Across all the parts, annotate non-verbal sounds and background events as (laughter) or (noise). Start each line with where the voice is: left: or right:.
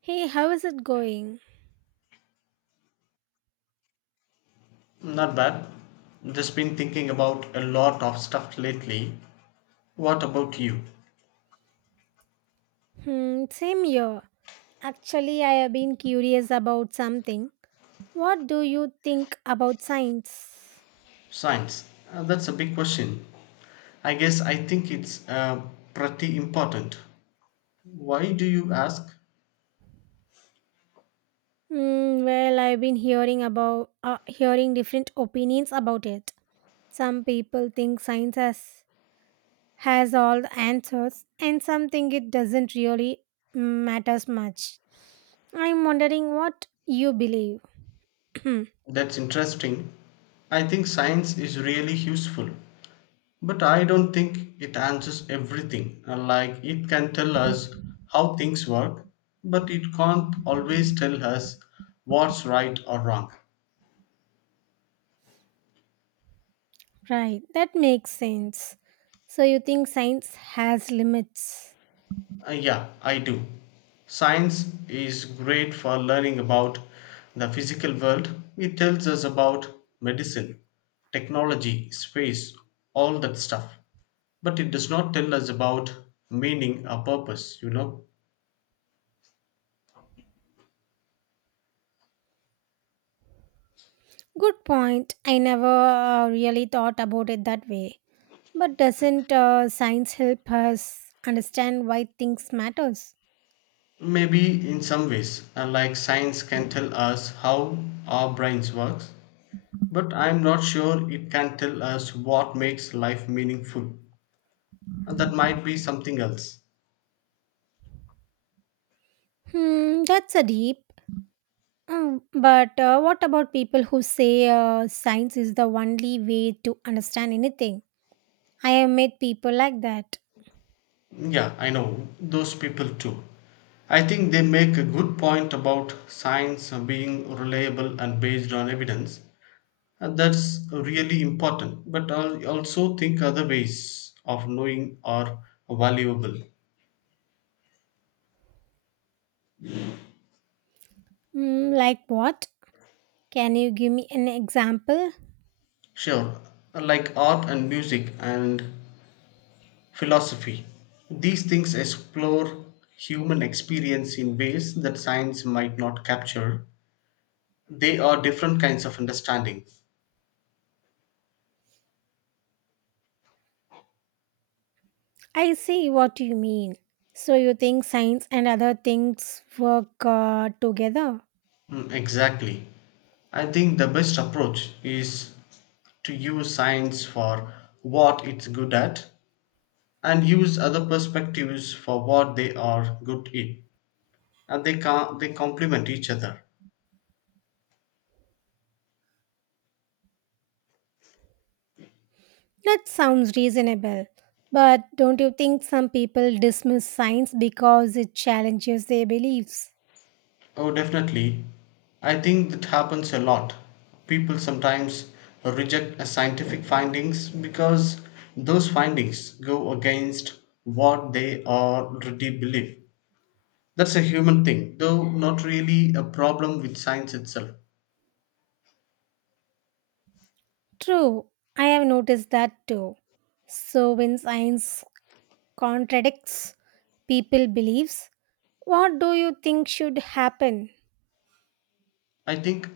right: Hey, how is it going?
left: Not bad. Just been thinking about a lot of stuff lately. What about you?
right: Hmm, same here. Actually, I have been curious about something. What do you think about science?
left: Science. That's a big question. I guess I think it's pretty important. Why do you ask?
right: Hmm, well, I've been hearing about hearing different opinions about it. Some people think science has all the answers, and some think it doesn't really matters much. I'm wondering what you believe. (clears throat)
left: That's interesting. I think science is really useful, but I don't think it answers everything. Like it can tell us how things work, but it can't always tell us what's right or wrong.
right: Right, that makes sense. So you think science has limits?
left: Yeah, I do. Science is great for learning about the physical world. It tells us about medicine, technology, space, all that stuff. But it does not tell us about meaning or purpose.
right: Good point. I never really thought about it that way. But doesn't science help us understand why things matters?
left: Maybe in some ways, like science can tell us how our brains works, but I'm not sure it can tell us what makes life meaningful. And that might be something else.
right: Hmm, that's a deep. Mm, but what about people who say science is the only way to understand anything? I have met people like that.
left: Yeah, I know those people too. I think they make a good point about science being reliable and based on evidence. And that's really important. But I also think other ways of knowing are valuable.
right: Hmm, like what? Can you give me an example?
left: Sure, like art and music and philosophy. These things explore human experience in ways that science might not capture. They are different kinds of understanding.
right: I see what you mean. So you think science and other things work together?
left: Mm, exactly. I think the best approach is to use science for what it's good at and use other perspectives for what they are good in. And they can they complement each other.
right: That sounds reasonable, but don't you think some people dismiss science because it challenges their beliefs?
left: Oh, definitely. I think that happens a lot. People sometimes reject a scientific findings because those findings go against what they already believe. That's a human thing, though not really a problem with science itself.
right: True, I have noticed that too. So, when science contradicts people's beliefs, what do you think should happen?
left: I think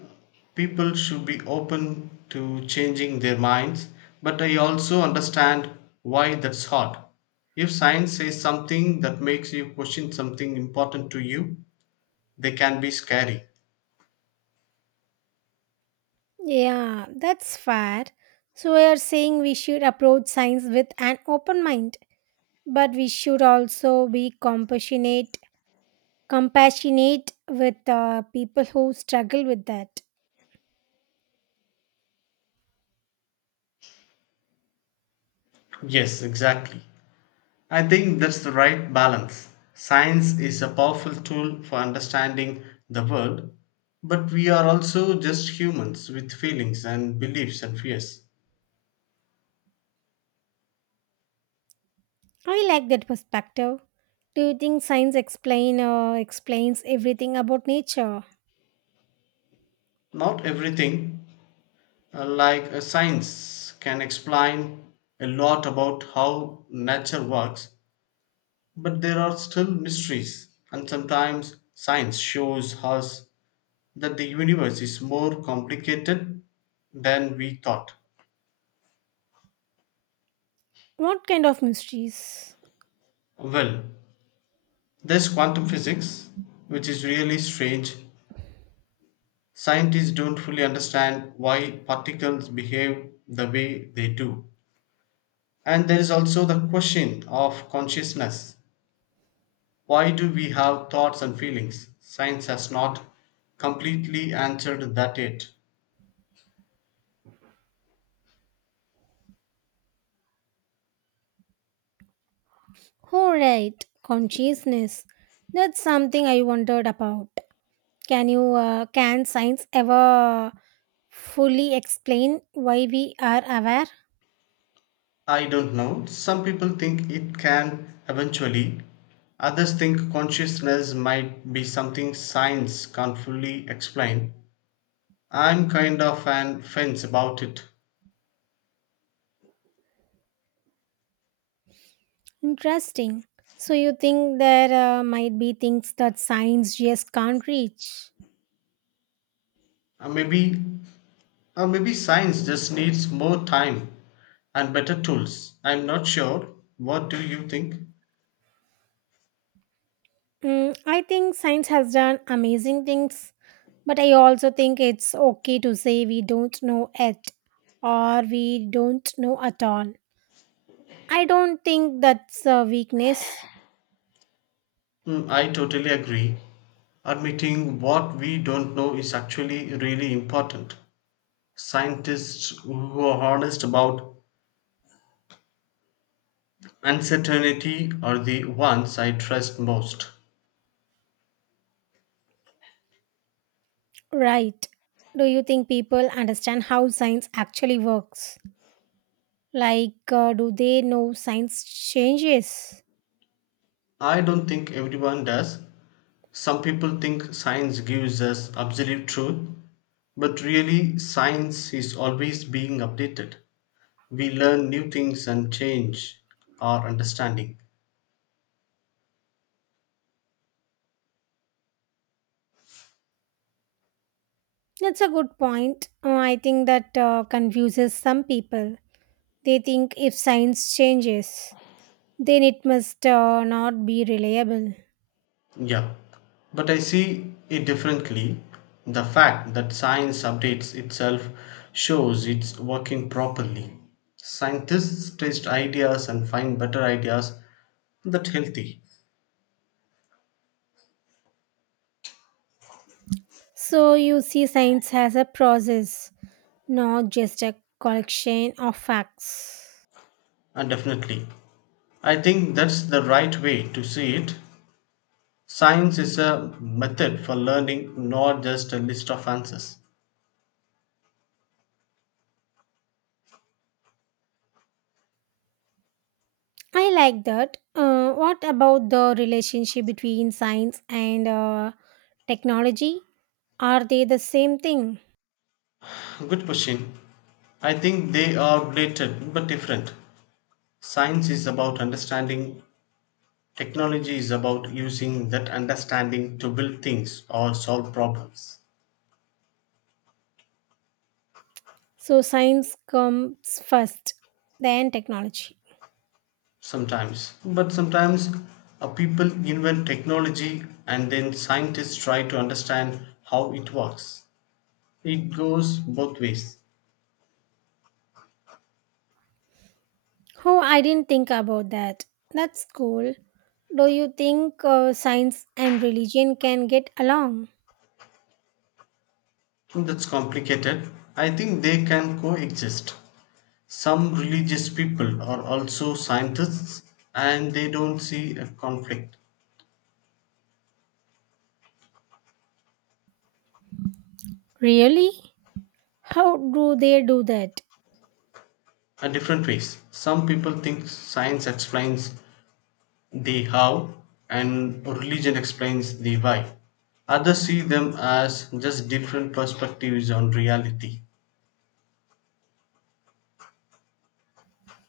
left: people should be open to changing their minds, but I also understand why that's hard. If science says something that makes you question something important to you, they can be scary.
right: Yeah, that's fair. So, we are saying we should approach science with an open mind, but we should also be compassionate with people who struggle with that.
left: Yes, exactly. I think that's the right balance. Science is a powerful tool for understanding the world, but we are also just humans with feelings and beliefs and fears.
right: I like that perspective. Do you think science explains everything about nature?
left: Not everything, like a science, can explain a lot about how nature works, but there are still mysteries, and sometimes science shows us that the universe is more complicated than we thought.
right: What kind of mysteries?
left: Well, there's quantum physics, which is really strange. Scientists don't fully understand why particles behave the way they do. And there is also the question of consciousness. Why do we have thoughts and feelings? Science has not completely answered that yet.
right: Oh, right, consciousness. That's something I wondered about. Can you can science ever fully explain why we are aware?
left: I don't know. Some people think it can eventually. Others think consciousness might be something science can't fully explain. I'm kind of an fence about it.
right: Interesting. So you think there might be things that science just can't reach?
left: Maybe, maybe science just needs more time and better tools. I'm not sure. What do you think?
right: Mm, I think science has done amazing things. But I also think it's okay to say we don't know it or we don't know at all. I don't think that's a weakness.
left: Mm, I totally agree. Admitting what we don't know is actually really important. Scientists who are honest about uncertainty are the ones I trust most.
right: Right. Do you think people understand how science actually works? Like, do they know science changes?
left: I don't think everyone does. Some people think science gives us absolute truth, but really, science is always being updated. We learn new things and change our understanding.
right: That's a good point. I think that confuses some people. They think if science changes, then it must not be reliable.
left: Yeah, but I see it differently. The fact that science updates itself shows it's working properly. Scientists test ideas and find better ideas that healthy
right: So, you see science has a process not just a collection of facts.
left: and definitely. I think that's the right way to see it. Science is a method for learning, not just a list of answers.
right: I like that. What about the relationship between science and technology? Are they the same thing?
left: Good question. I think they are related but different. Science is about understanding. Technology is about using that understanding to build things or solve problems
right: So, science comes first, then technology.
left: sometimes. But sometimes people invent technology and then scientists try to understand how it works. It goes both ways.
right: Oh, I didn't think about that. That's cool. Do you think science and religion can get along?
left: That's complicated. I think they can coexist. Some religious people are also scientists and they don't see a conflict
right: Really? How do they do that?
left: in different ways. Some people think science explains the how and religion explains the why. Others see them as just different perspectives on reality.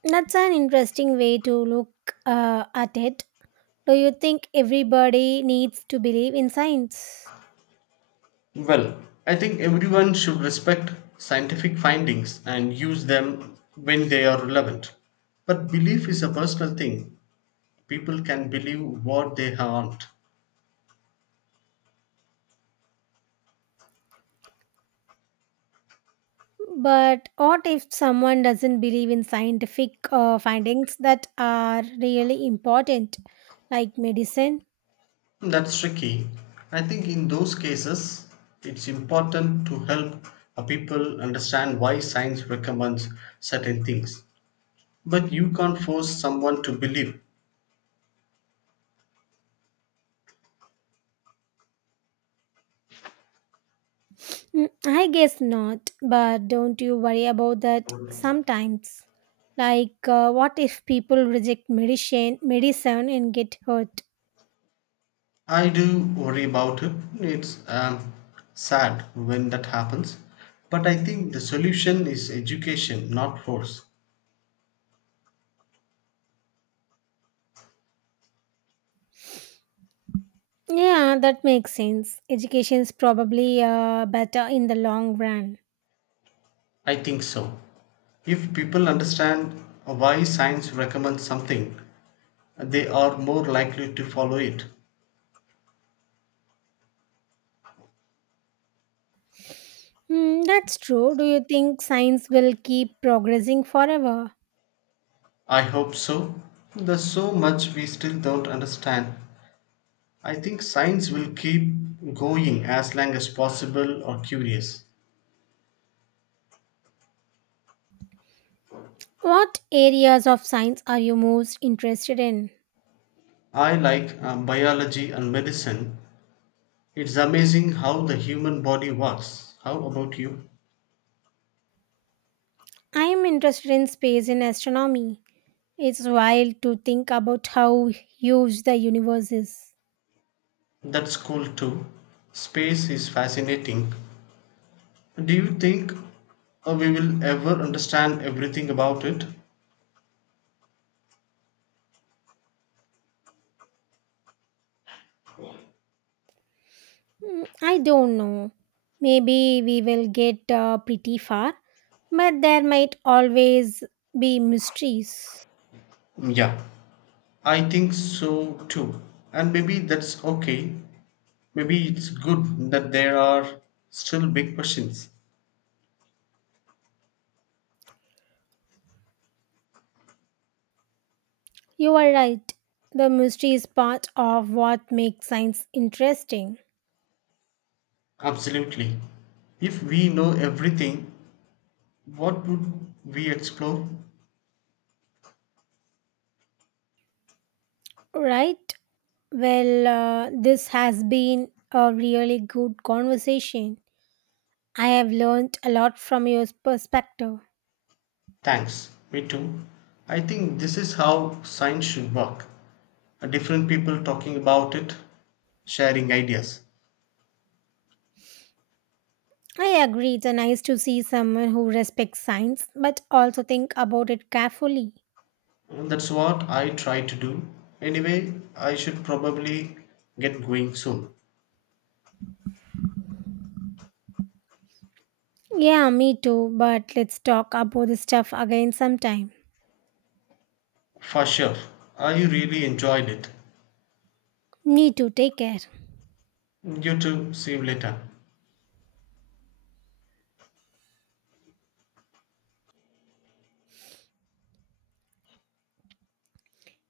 right: That's an interesting way to look at it. Do you think everybody needs to believe in science?
left: Well, I think everyone should respect scientific findings and use them when they are relevant. But belief is a personal thing. People can believe what they aren't.
right: But what if someone doesn't believe in scientific findings that are really important, like medicine?
left: That's tricky. I think in those cases, it's important to help people understand why science recommends certain things. But you can't force someone to believe.
right: Mm, I guess not, but don't you worry about that sometimes? Like, what if people reject medicine and get hurt?
left: I do worry about it. It's sad when that happens. But I think the solution is education, not force.
right: Yeah, that makes sense. Education is probably better in the long run.
left: I think so. If people understand why science recommends something, they are more likely to follow it.
right: Hmm, that's true. Do you think science will keep progressing forever?
left: I hope so. There's so much we still don't understand. I think science will keep going as long as possible or curious.
right: What areas of science are you most interested in?
left: I like biology and medicine. It's amazing how the human body works. How about you?
right: I am interested in space and astronomy. It's wild to think about how huge the universe is.
left: That's cool too. Space is fascinating. Do you think we will ever understand everything about it?
right: Hmm, I don't know. Maybe we will get pretty far, but there might always be mysteries.
left: Mm, yeah, I think so too. And maybe that's okay. Maybe it's good that there are still big questions.
right: You are right. The mystery is part of what makes science interesting,
left: Absolutely. If we know everything, what would we explore?
right: right? Well, this has been a really good conversation. I have learned a lot from your perspective.
left: Thanks. Me too. I think this is how science should work. Different people talking about it, sharing ideas.
right: I agree, it's nice to see someone who respects science but also think about it carefully.
left: And that's what I try to do. Anyway, I should probably get going soon.
right: Yeah, me too, but let's talk about this stuff again sometime.
left: For sure. I really enjoyed it.
right: Me too, take care.
left: You too. See you later.